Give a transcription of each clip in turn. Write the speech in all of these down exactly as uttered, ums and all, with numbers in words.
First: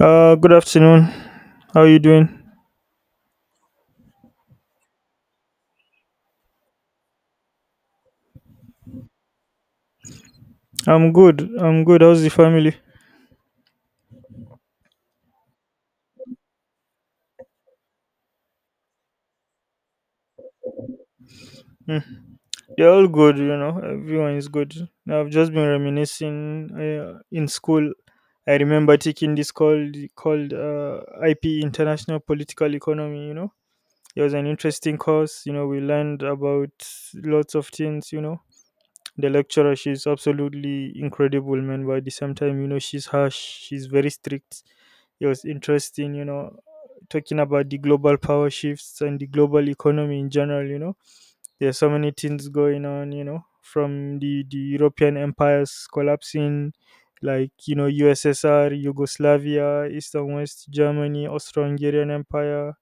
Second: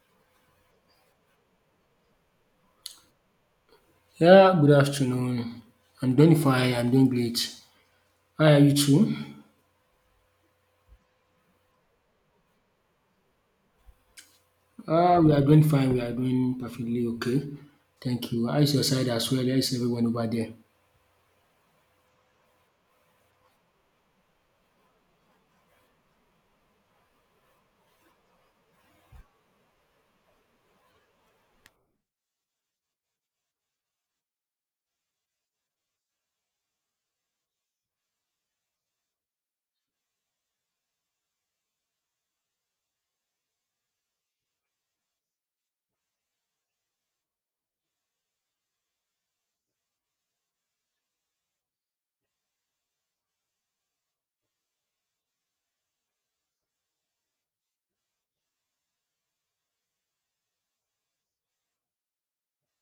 Uh, good afternoon. How you doing? Yeah, good afternoon. I'm doing fine. I'm doing great. How are you too? I'm good. I'm good. How's the family? Uh, we are doing fine. We are doing perfectly okay. Thank you. How is your side as well? How is everyone over there? Hmm. They're all good, you know. Everyone is good. I've just been reminiscing uh, in school. I remember taking this called called uh, I P, International Political Economy. You know, it was an interesting course. You know, we learned about lots of things. You know, the lecturer, she's absolutely incredible, man, but at the same time, you know, she's harsh, she's very strict. It was interesting, you know, talking about the global power shifts and the global economy in general. You know, there are so many things going on, you know, from the the European empires collapsing, like, you know, USSR, Yugoslavia, East and West Germany, Austro-Hungarian Empire,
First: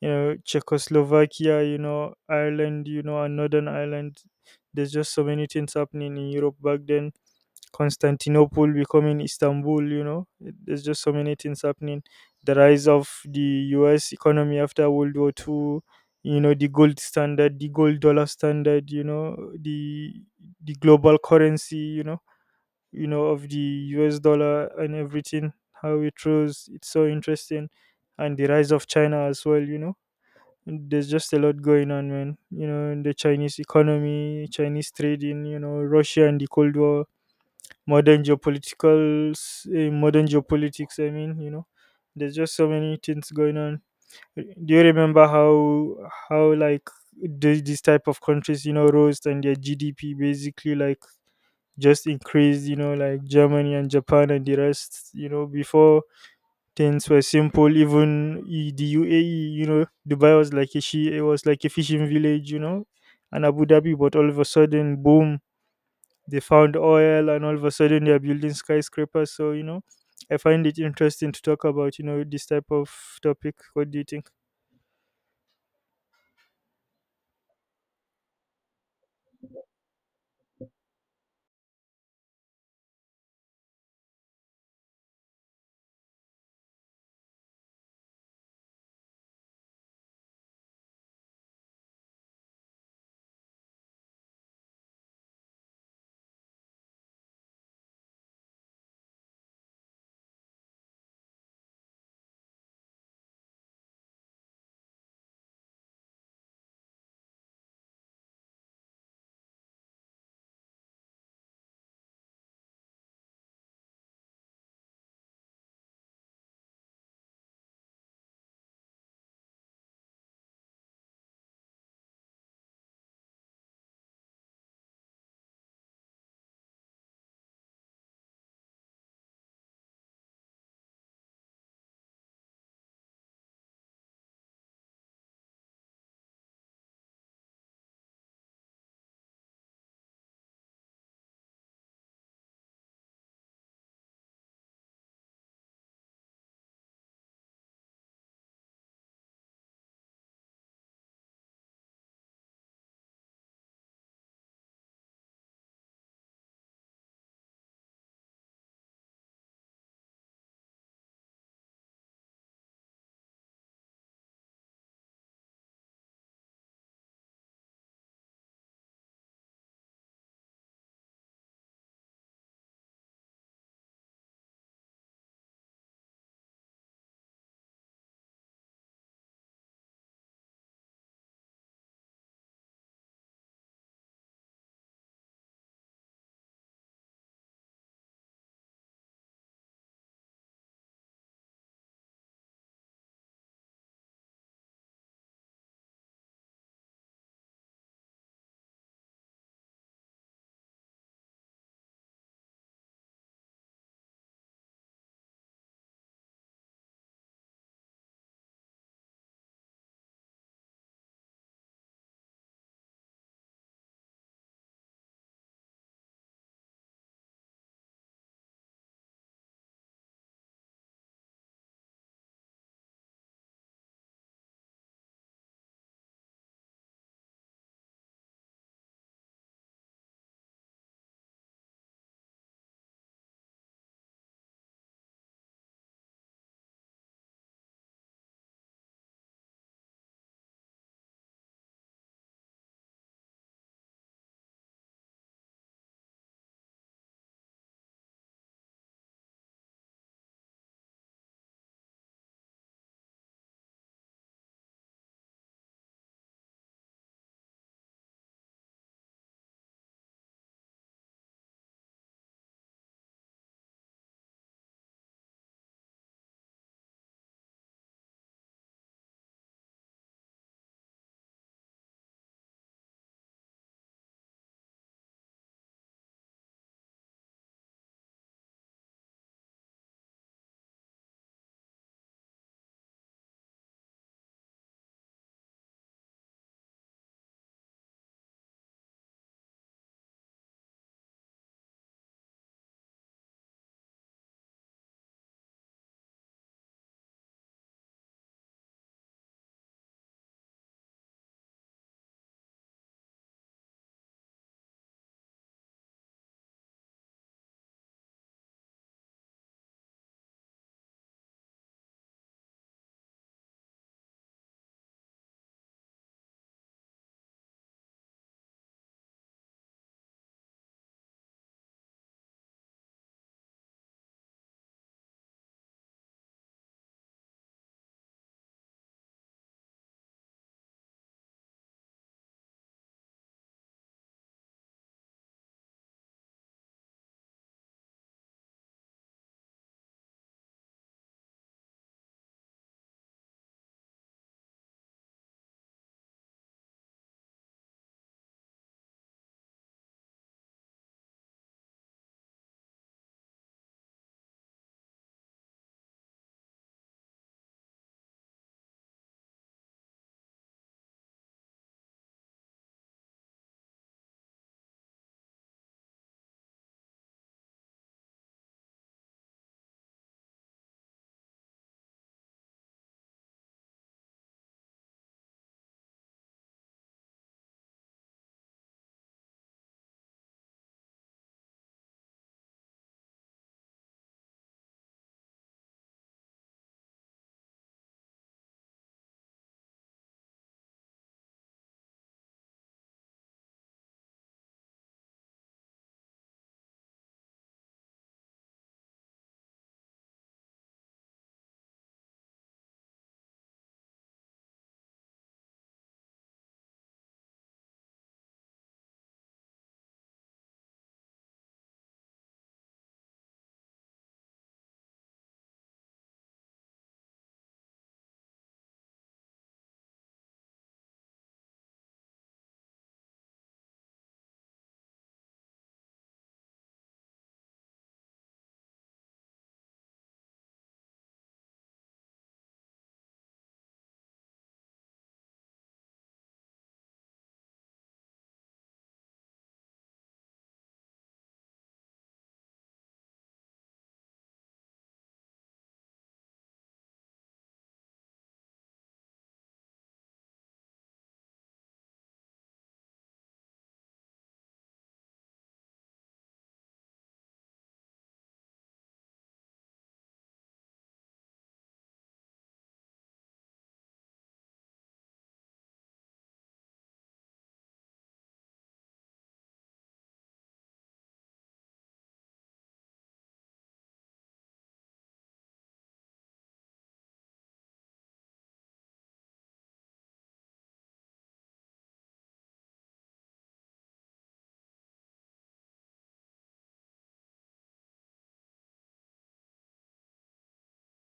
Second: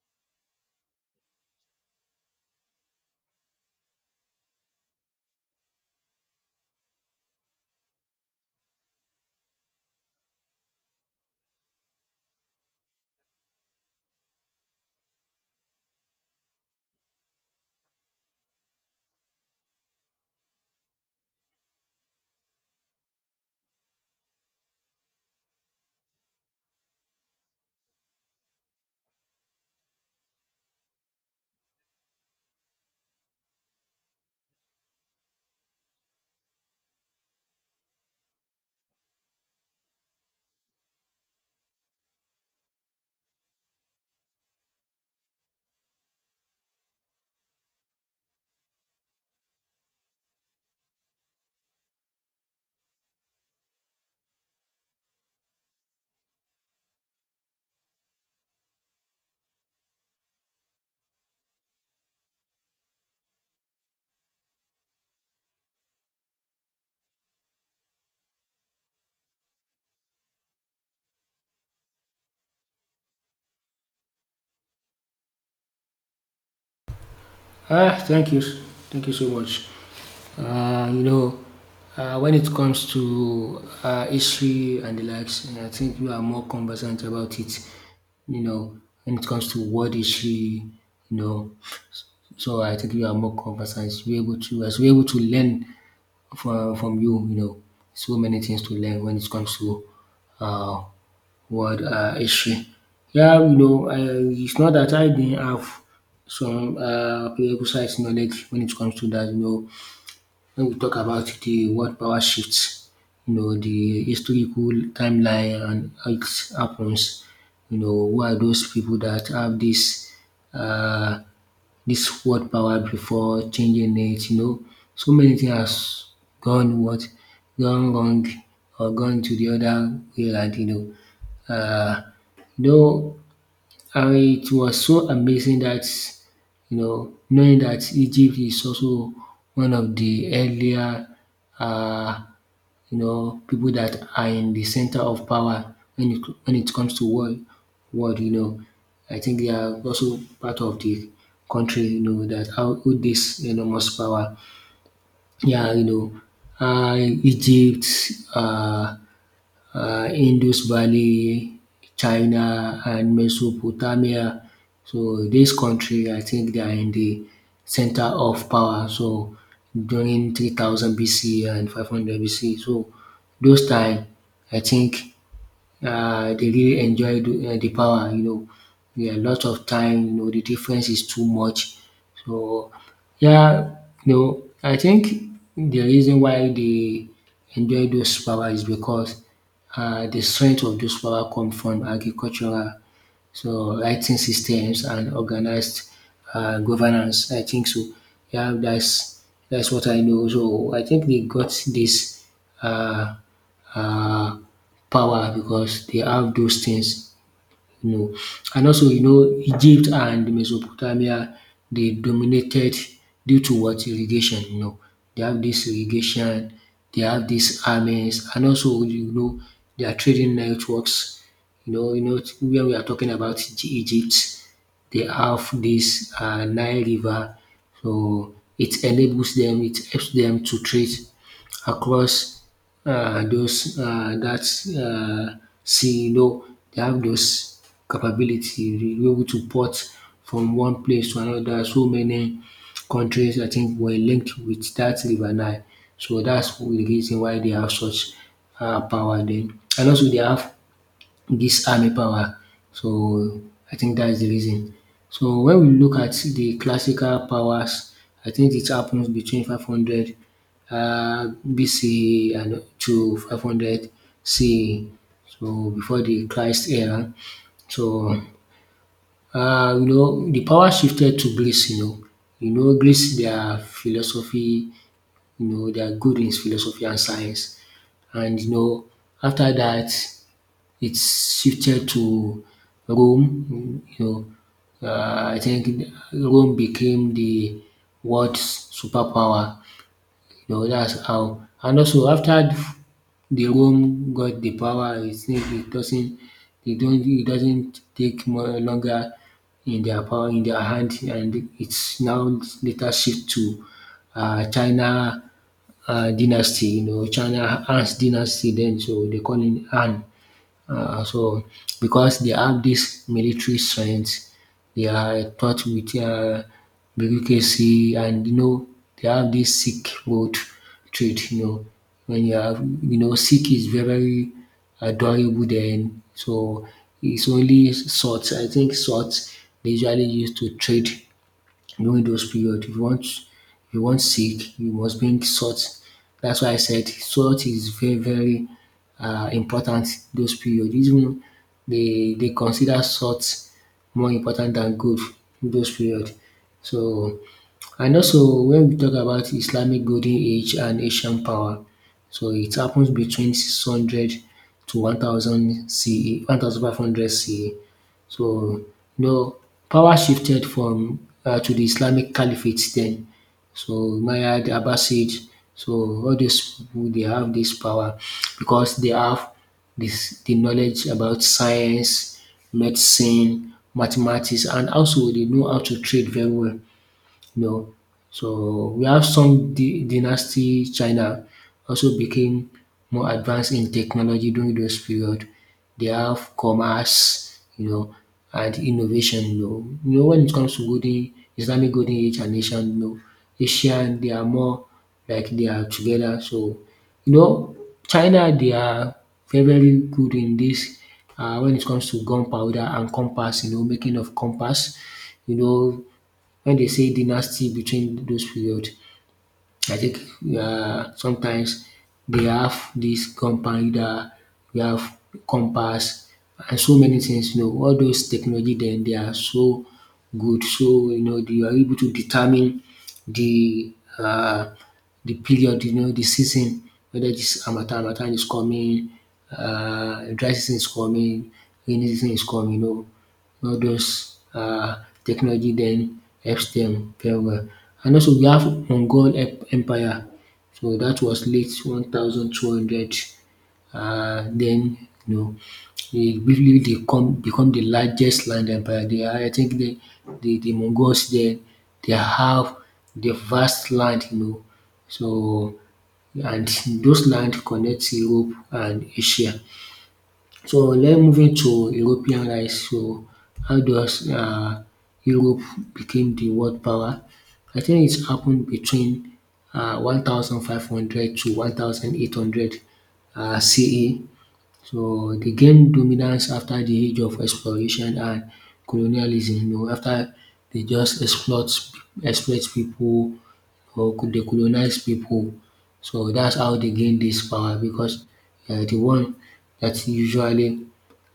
you know, Czechoslovakia, you know, Ireland, you know, and Northern Ireland. There's just so many things happening in Europe back then. Constantinople becoming Istanbul, you know, there's just so many things happening. The rise of the US economy after World War Two, you know, the gold standard, the gold dollar standard, you know, the the global currency, you know, you know, of the US dollar, and everything, how it rose. It's so interesting. And the rise of China as well, you know, there's just a lot going on, man. You know, the Chinese economy, Chinese trading, you know, Russia and the Cold War, modern geopolitical, uh, modern geopolitics. I mean, you know, there's just so many things going on. Do you remember how how like the, these type of countries, you know, rose and their G D P basically like just increased? You know, like Germany and Japan and the rest. You know, before, things were simple. Even i- the U A E, you know, Dubai was like a she, it was like a fishing village, you know, and Abu Dhabi. But all of a sudden, boom, they found oil, and all of a sudden they are building skyscrapers. So you know, I find it interesting to talk about, you know, this type of topic. What do you think? Ah, thank you. Thank you so much. Uh, you know, uh, when it comes to uh, history and the likes, I think you are more conversant about it. You know, when it comes to world history, you know. So I think you are more conversant. You're able to as we're able to learn from from you, you know, so many things to learn when it comes to uh, world uh, history. Yeah, you know, I, it's not that I didn't have some uh, prerequisite knowledge when it comes to that, you know, when we talk about the world power shifts, you know, the historical timeline and how it happens, you know, who are those people that have this uh, this world power before changing it, you know. So many things has gone what gone wrong or gone to the other way around, you know. Uh, you know. And it was so amazing that, you know, knowing that Egypt is also one of the earlier, uh, you know, people that are in the center of power when it, when it comes to world, world, you know. I think they are also part of the country, you know, that output this enormous power. Yeah, you know, uh, Egypt, uh, uh, Indus Valley, China and Mesopotamia. So this country I think they are in the center of power so during three thousand B C and five hundred B C, so those time I think uh, they really enjoy the, uh, the power. You know, yeah, a lot of time. You know, the difference is too much. So yeah, you know, I think the reason why they enjoy those power is because uh, the strength of those power come from agricultural, so writing systems and organized uh, governance. I think so. Yeah, that's that's what I know. So I think they got this uh, uh, power because they have those things, you know. And also, you know, Egypt and Mesopotamia, they dominated due to what? Irrigation, you know. They have this irrigation, they have these armies, and also, you know, their trading networks. You know, you know, when we are talking about Egy- Egypt, they have this uh, Nile River, so it enables them, it helps them to trade across uh, those uh, that uh, sea, you know, they have those capability dey able to port from one place to another. So many countries I think were linked with that river Nile. So that's the reason why they have such um power then, and also they have this army power. So I think that's the reason. So when we look at the classical powers, I think it happens between five hundred uh, B C and to five hundred C E. So before the Christ era. So uh, you know, the power shifted to Greece. You know, you know, Greece their philosophy. You know they are good in philosophy and science, and you know after that it's shifted to Rome. You know, uh, I think Rome became the world's superpower. You know, that's how. And also after the Rome got the power, I it doesn't, they don't it doesn't take more longer in their power in their hand, and it's now later shift to uh, China uh, dynasty. You know, China Han's dynasty. Then so they call it Han. Uh, so because they have this military strength, they are taught with uh, bureaucracy, and you know they have this Sikh road trait. You know when you have you know Sikh is very very adorable then. So it's only swords. I think swords they usually use to trade during those period. If you want if you want sick, you must bring salt. That's why I said salt is very very um important those period. Even they they consider salt more important than gold in those period. So and also when we talk about Islamic golden age and Asian power, so it happens between six hundred to one thousand C E, one thousand five hundred C E. So, you know, power shifted from uh, to the Islamic Caliphate then. So Umayyad, Abbasid, so all these people they have this power because they have this the knowledge about science, medicine, mathematics, and also they know how to trade very well. No. So we have some dy- dynasty China also became more advanced in technology during those period. They have commerce, you know, and innovation. You know, you know when it comes to golden Islamic golden age and Asian, you know, Asian they are more like they are together. So you know, China they are very very good in this uh, when it comes to gunpowder and compass. You know, making of compass. You know Wen dey say dynasty between those period, I think um sometimes dey have dis compounder, we have compass and so many things you know. All those technology dem dey are so good so you know you are able to determine de um the period, you know, the season, whether this harmattan, harmattan is coming, uh, dry season is coming, rainy season is coming, you know. All those uh, technology then helps them very well. And also we have Mongol Em- Empire. So that was late one thousand two hundred. Uh, then, you know, they briefly they come become the largest land empire. They are, I think the, the, the Mongols there, they have the vast land, you know, so, and those land connects Europe and Asia. So, let's move into European rise. So, how does uh Europe became the world power? I think it happened between uh one thousand five hundred to one thousand eight hundred um C E. So, they gained dominance after the age of exploration and colonialism. You know, after they just exploit exploit people or could they colonize people. So that's how they gain this power because they the one that usually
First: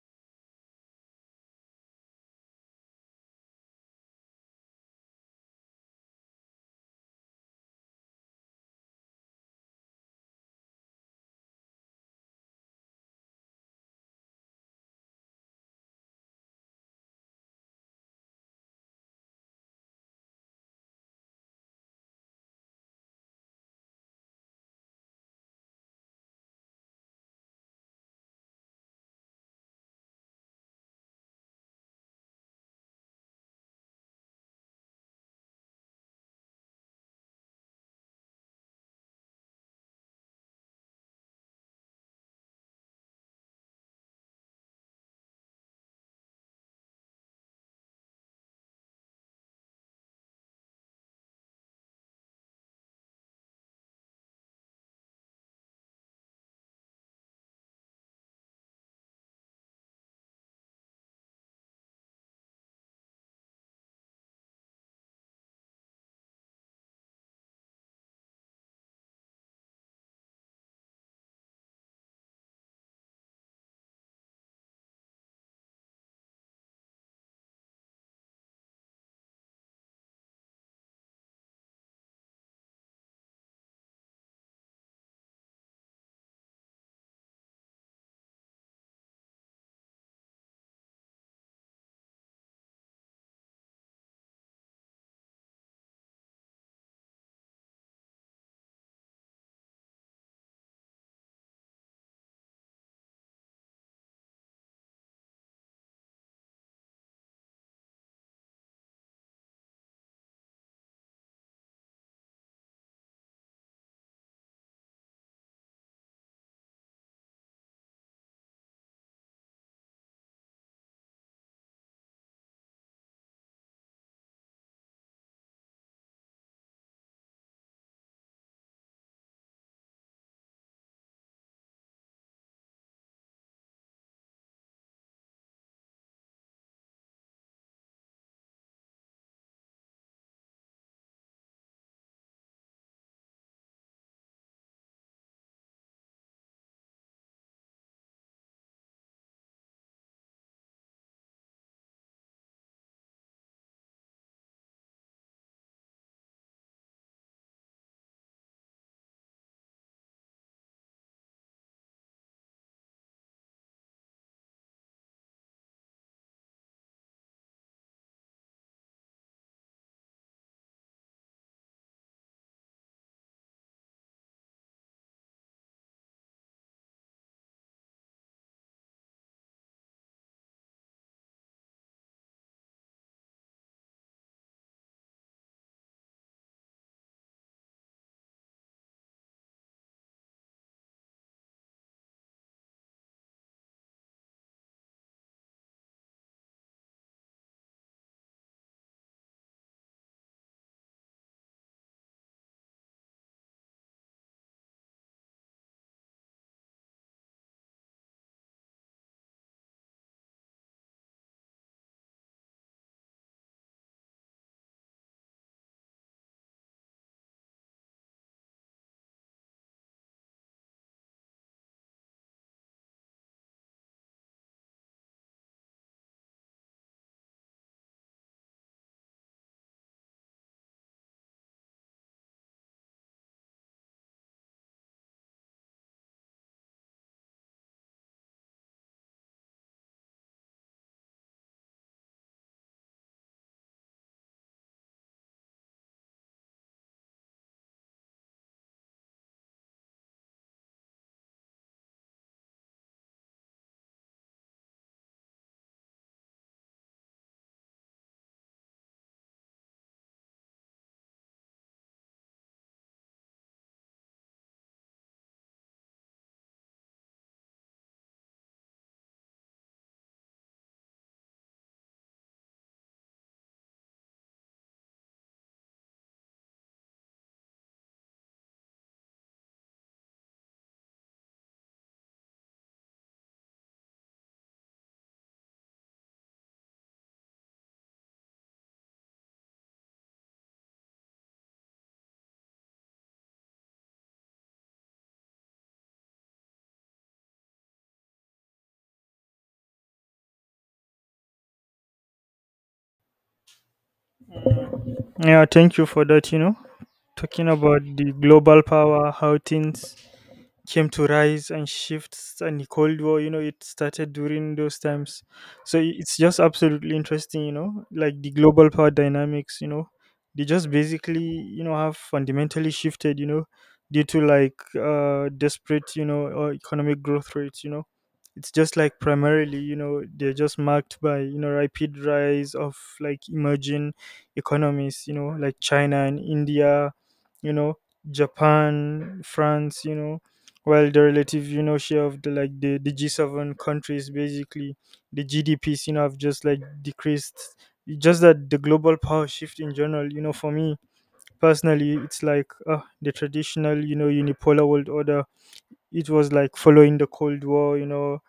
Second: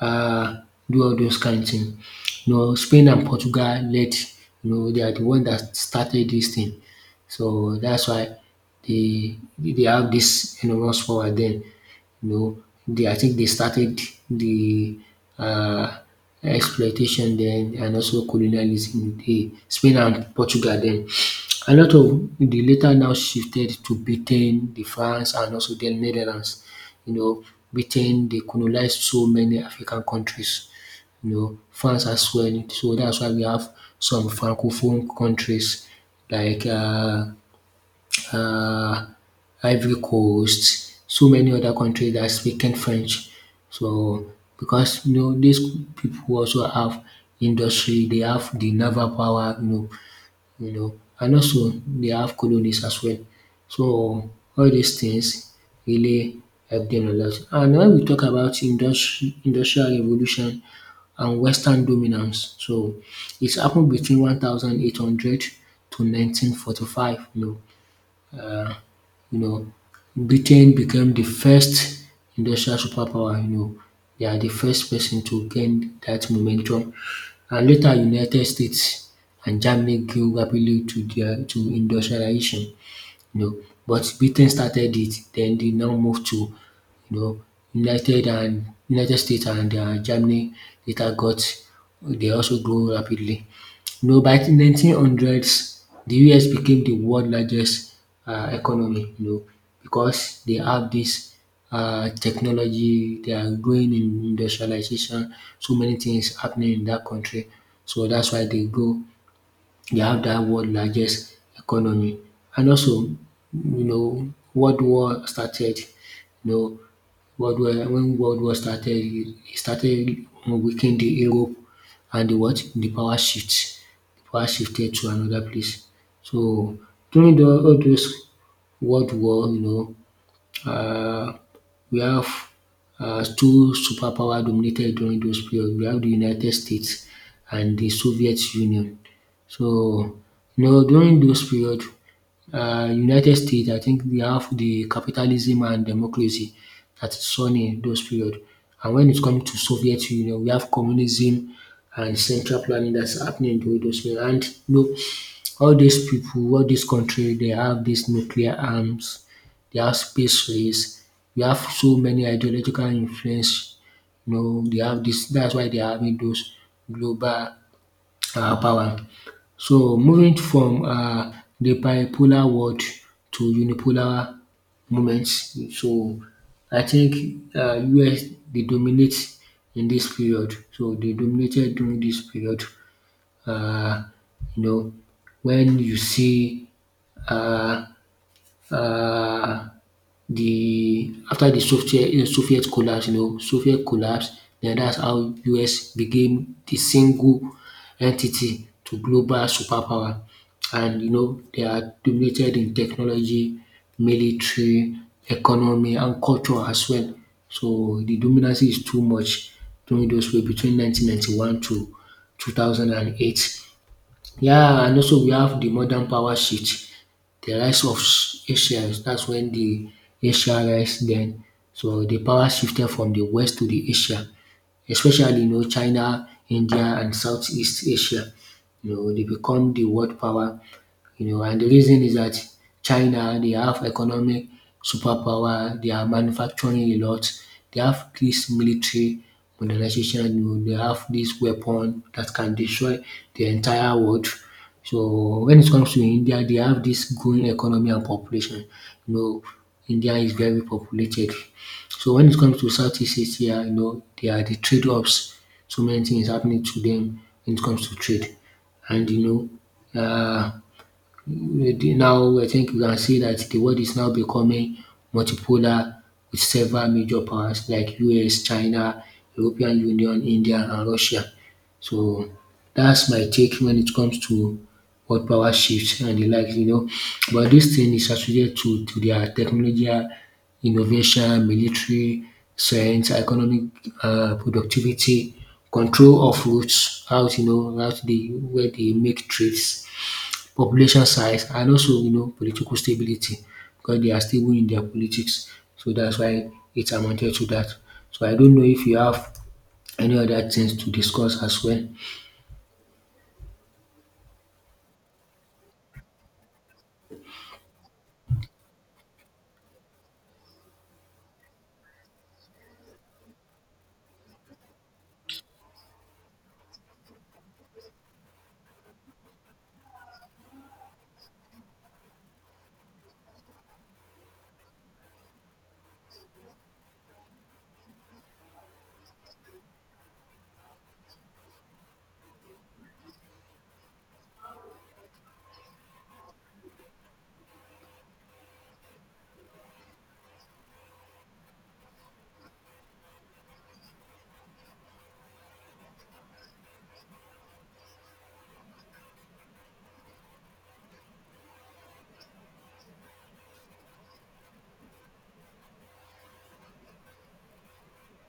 uh, do all those kind thing. You know, Spain and Portugal led, you know, they are the one that started this thing. So that's why they they have this enormous power then. You know, they I think they started the uh, exploitation then and also colonialism. The Spain and Portugal then. A lot of the later now shifted to Britain, the France and also the Netherlands. You know, Britain they colonized so many African countries, you know, France as well. So that's why we have some francophone countries like uh, uh, Ivory Coast, so many other countries that speaking French. So because you know these people also have industry, they have the naval power, you know, you know, and also they have colonies as well. So all these things really help them a lot. And when we talk about industri- industrial revolution and Western dominance, so it's happened between eighteen hundred to nineteen forty-five. You know, uh, you know, Britain became the first industrial superpower, you know, they are the first person to gain that momentum. And later United States and Germany grew rapidly to their to industrialization, you know. But Britain started it, then they now moved to, you know, United and United States and um Germany later got they also grow rapidly. No, by the nineteen hundreds, the U S became the world largest uh, economy, you know, because they have this uh, technology, they are growing in industrialization, so many things happening in that country. So that's why they go, they have that world largest economy. And also, you know, World War started, you know, World War when World War started, it started weakening the Europe and the what? The power shift. The power shifted to another place. So during the, all those world war, you know, uh, we have uh, two superpower dominated during those period. We have the United States and the Soviet Union. So, you know, during those period, uh, United States, I think they have the capitalism and democracy that is shown in those period. And when it comes to Soviet Union, we have communism and central planning that's happening during those period. And you know, all these people, all this country, they have these nuclear arms, they have space race, we have so many ideological influence. You know, they have this. That's why they are having those global uh, power. So moving from uh, the bipolar world to unipolar moments. So I think uh, U S they dominate in this period. So they dominated during this period. Uh, you know, when you see uh, uh, the after the Soviet uh, Soviet collapse, you know, Soviet collapse, then that's how U S became the single entity to global superpower. And you know, they are dominated in technology, military, economy, and culture as well. So the dominance is too much during those way between nineteen ninety-one to two thousand eight. Yeah, and also we have the modern power shift, the rise of s- Asians, that's when the Asia rise then. So the power shifted from the West to the Asia, especially you know China, India and Southeast Asia. You know, they become the world power you know, and the reason is that China, they have economic superpower, they are manufacturing a lot, they have this military modernization, you know, they have this weapon that can destroy the entire world. So when it comes to India, they have this growing economy and population. You know, India is very populated. So when it comes to Southeast Asia, you know, they are the trade hubs. So many things happening to them when it comes to trade. And you know, uh, Maybe now, I think we can see that the world is now becoming multipolar with several major powers like U S, China, European Union, India, and Russia. So that's my take when it comes to world power shifts and the likes, you know. But this thing is associated to, to their technology, innovation, military, science, economic uh, productivity, control of routes, out, you know, out the where they make trades population size, and also you know political stability because they are stable in their politics. So that's why it amounted to that. So I don't know if you have any other things to discuss as well. Yeah, thank you for that. You know, talking about the global power, how things came to rise and shifts, and the Cold War, you know, it started during those times. So i- it's just absolutely interesting, you know, like the global power dynamics, you know, they just basically, you know, have fundamentally shifted, you know, due to like uh desperate, you know, uh, economic growth rates, you know, it's just like primarily, you know, they're just marked by, you know, rapid rise of like emerging economies, you know, like China and India, you know, Japan, France, you know, well, the relative, you know, share of the like the, the G seven countries, basically the G D Ps, you know, have just like decreased. It's just that the global power shift in general, you know, for me personally, it's like, uh, the traditional, you know, unipolar world order, it was like following the Cold War, you know,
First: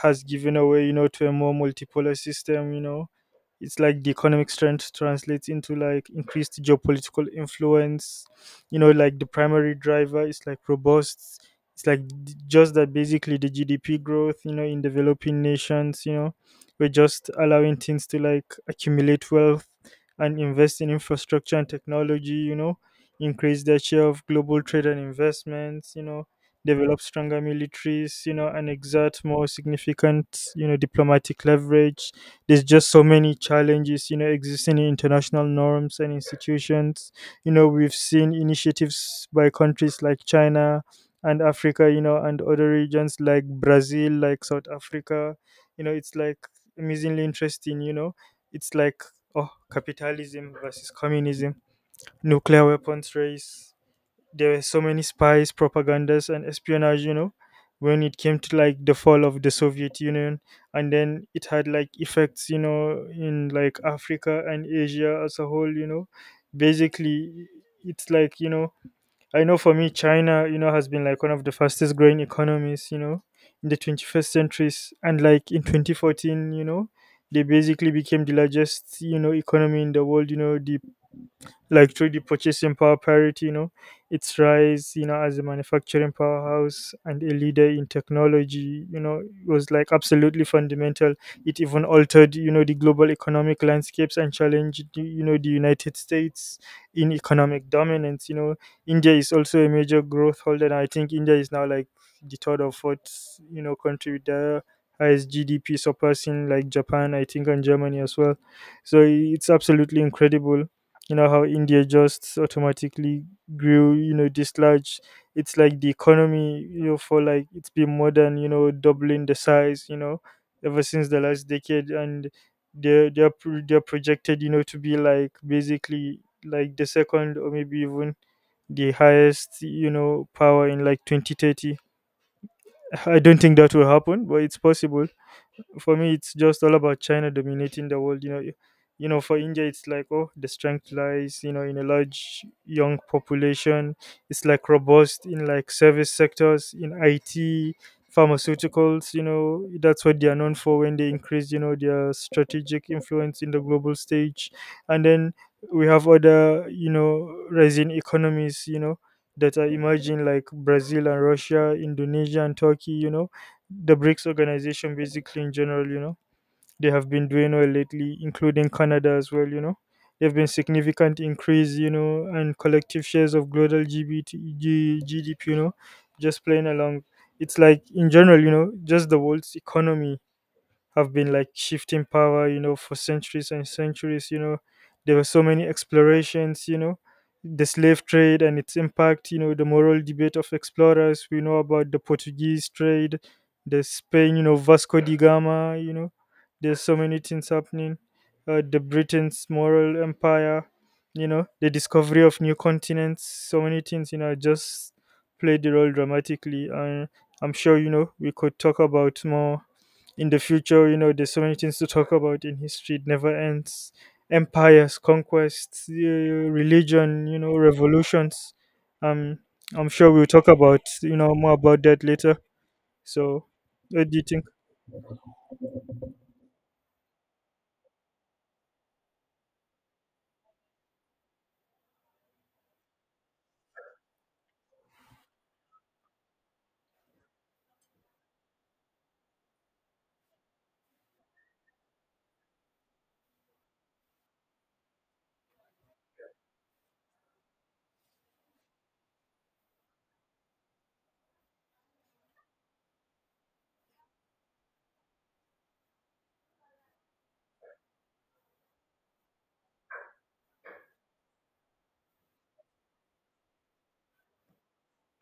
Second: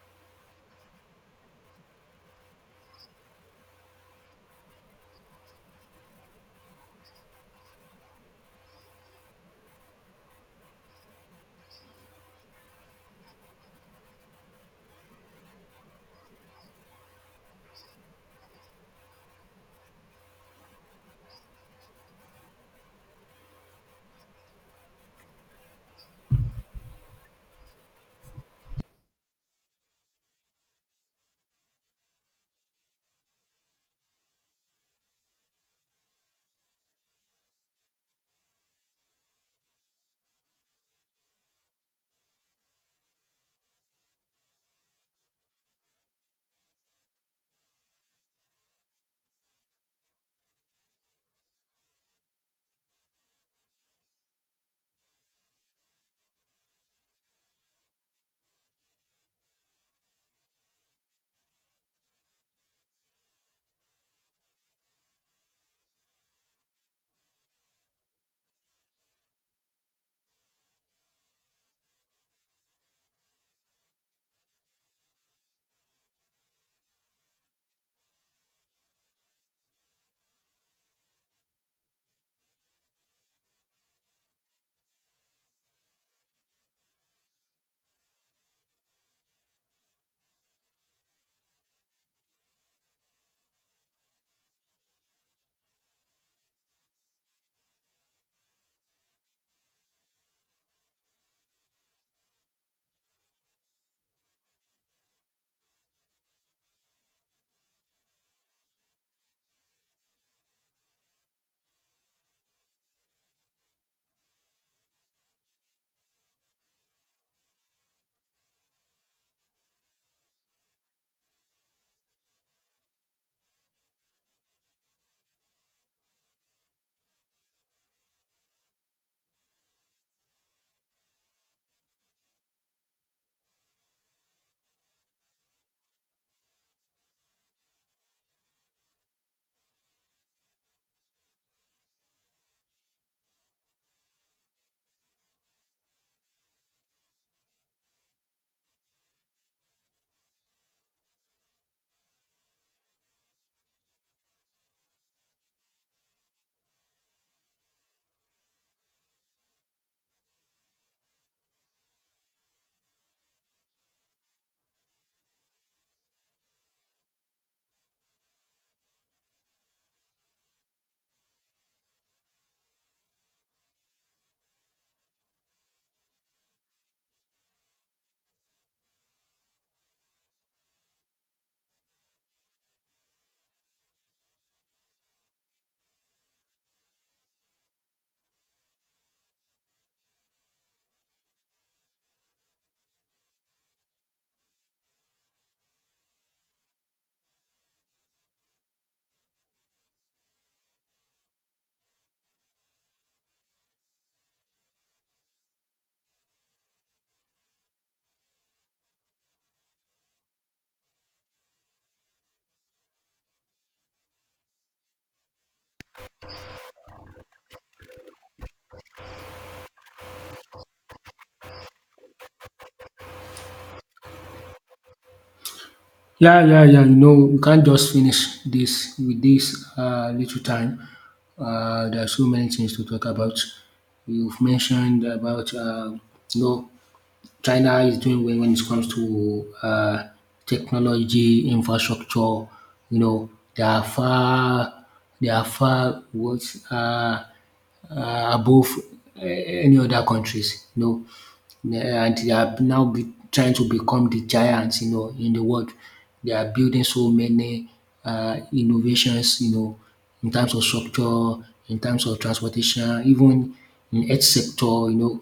has given away, you know, to a more multipolar system, you know. It's like the economic strength translates into like increased geopolitical influence, you know, like the primary driver is like robust, it's like d- just that basically the GDP growth, you know, in developing nations, you know, we're just allowing things to like accumulate wealth and invest in infrastructure and technology, you know, increase their share of global trade and investments, you know, develop stronger militaries, you know, and exert more significant, you know, diplomatic leverage. There's just so many challenges, you know, existing in international norms and institutions. You know, we've seen initiatives by countries like China and Africa, you know, and other regions like Brazil, like South Africa. You know, it's like amazingly interesting, you know. It's like, oh, capitalism versus communism, nuclear weapons race. There were so many spies, propagandas, and espionage, you know, when it came to like the fall of the Soviet Union, and then it had like effects, you know, in like Africa and Asia as a whole, you know. Basically, it's like, you know, I know for me, China, you know, has been like one of the fastest growing economies, you know, in the twenty-first centuries, and like in twenty fourteen, you know, they basically became the largest, you know, economy in the world, you know, the, like through the purchasing power parity, you know, its rise, you know, as a manufacturing powerhouse and a leader in technology, you know, was like absolutely fundamental. It even altered, you know, the global economic landscapes and challenged, the- you know, the United States in economic dominance. You know, India is also a major growth holder. And I think India is now like the third or fourth, you know, country with the highest G D P, surpassing like Japan, I think, and Germany as well. So it's absolutely incredible, you know, how India just automatically grew, you know, this large. It's like the economy, you know, for like, it's been more than, you know, doubling the size, you know, ever since the last decade. And they're they're, pro- they're projected, you know, to be like basically like the second or maybe even the highest, you know, power in like twenty thirty. I don't think that will happen, but it's possible. For me it's just all about China dominating the world, you know. Y- you know, for India, it's like, oh, the strength lies, you know, in a large young population. It's like robust in like service sectors, in I T, pharmaceuticals, you know, that's what they are known for, when they increase, you know, their strategic influence in the global stage. And then we have other, you know, rising economies, you know, that are emerging like Brazil and Russia, Indonesia and Turkey, you know, the BRICS organization, basically in general, you know, they have been doing well lately, including Canada as well, you know. There have been significant increase, you know, and collective shares of global G B T, G D P, you know, just playing along. It's like in general, you know, just the world's economy have been like shifting power, you know, for centuries and centuries. You know, there were so many explorations, you know, the slave trade and its impact, you know, the moral debate of explorers. We know about the Portuguese trade, the Spain, you know, Vasco da Gama, you know, there's so many things happening. Uh, the Britain's moral empire, you know, the discovery of new continents, so many things, you know, just played the role dramatically. And I'm sure, you know, we could talk about more in the future. You know, there's so many things to talk about in history, it never ends. Empires, conquests, uh, religion, you know, revolutions, um I'm sure we'll talk about, you know, more about that later. So what do you think? Yeah, yeah, yeah. You know, we can't just finish this with this uh, little time. Uh, there are so many things to talk about. You've mentioned about uh, you know China is doing well when it comes to uh, technology infrastructure. You know, they are far, they are far what uh, uh, above uh, any other countries. You know, Uh, and they are now be trying to become the giants. You know, in the world, they are building so many uh, innovations. You know, in terms of structure, in terms of transportation, even in health sector. You know,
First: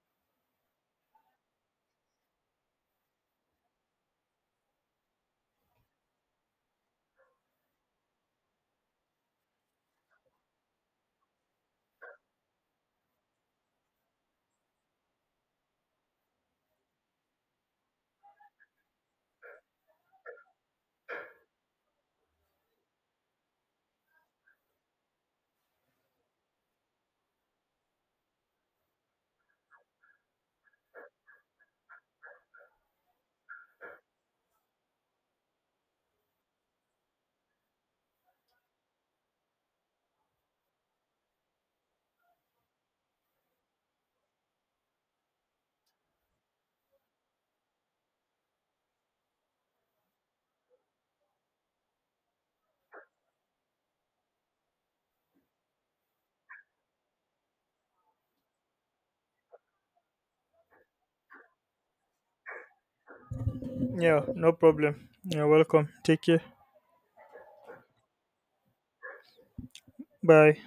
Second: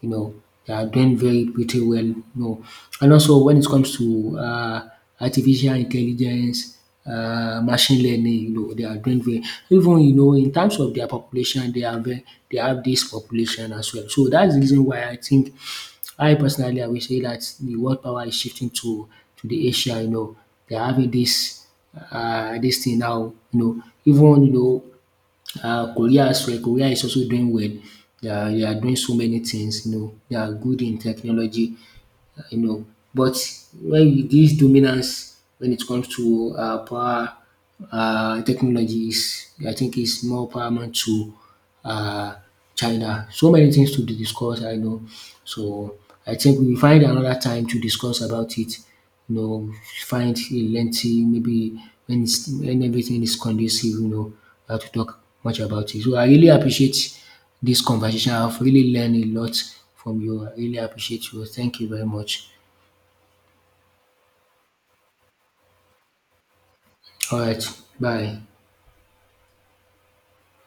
you know, they are doing very pretty well, you know. And also when it comes to uh, artificial intelligence, uh, machine learning, you know, they are doing very even you know in terms of their population, they are very, they have this population as well. So that's the reason why I think I personally I will say that the world power is shifting to to the Asia. You know, they are having this uh, this thing now. You know, even you know uh, Korea as well, Korea is also doing well. They are, they are doing so many things, you know. They are good in technology, uh, you know. But when with this dominance, when it comes to uh, power, uh, technology is, I think, is more paramount to uh, China. So many things to discuss, I know. So I think we will find another time to discuss about it you know, find a lengthy, maybe when, it's, when everything is conducive, you know, how to talk much about it. So I really appreciate this conversation. I've really learned a lot from you. I really appreciate you. Thank you very much. Yeah, no problem. You're welcome. Take care. All right. Bye. Bye.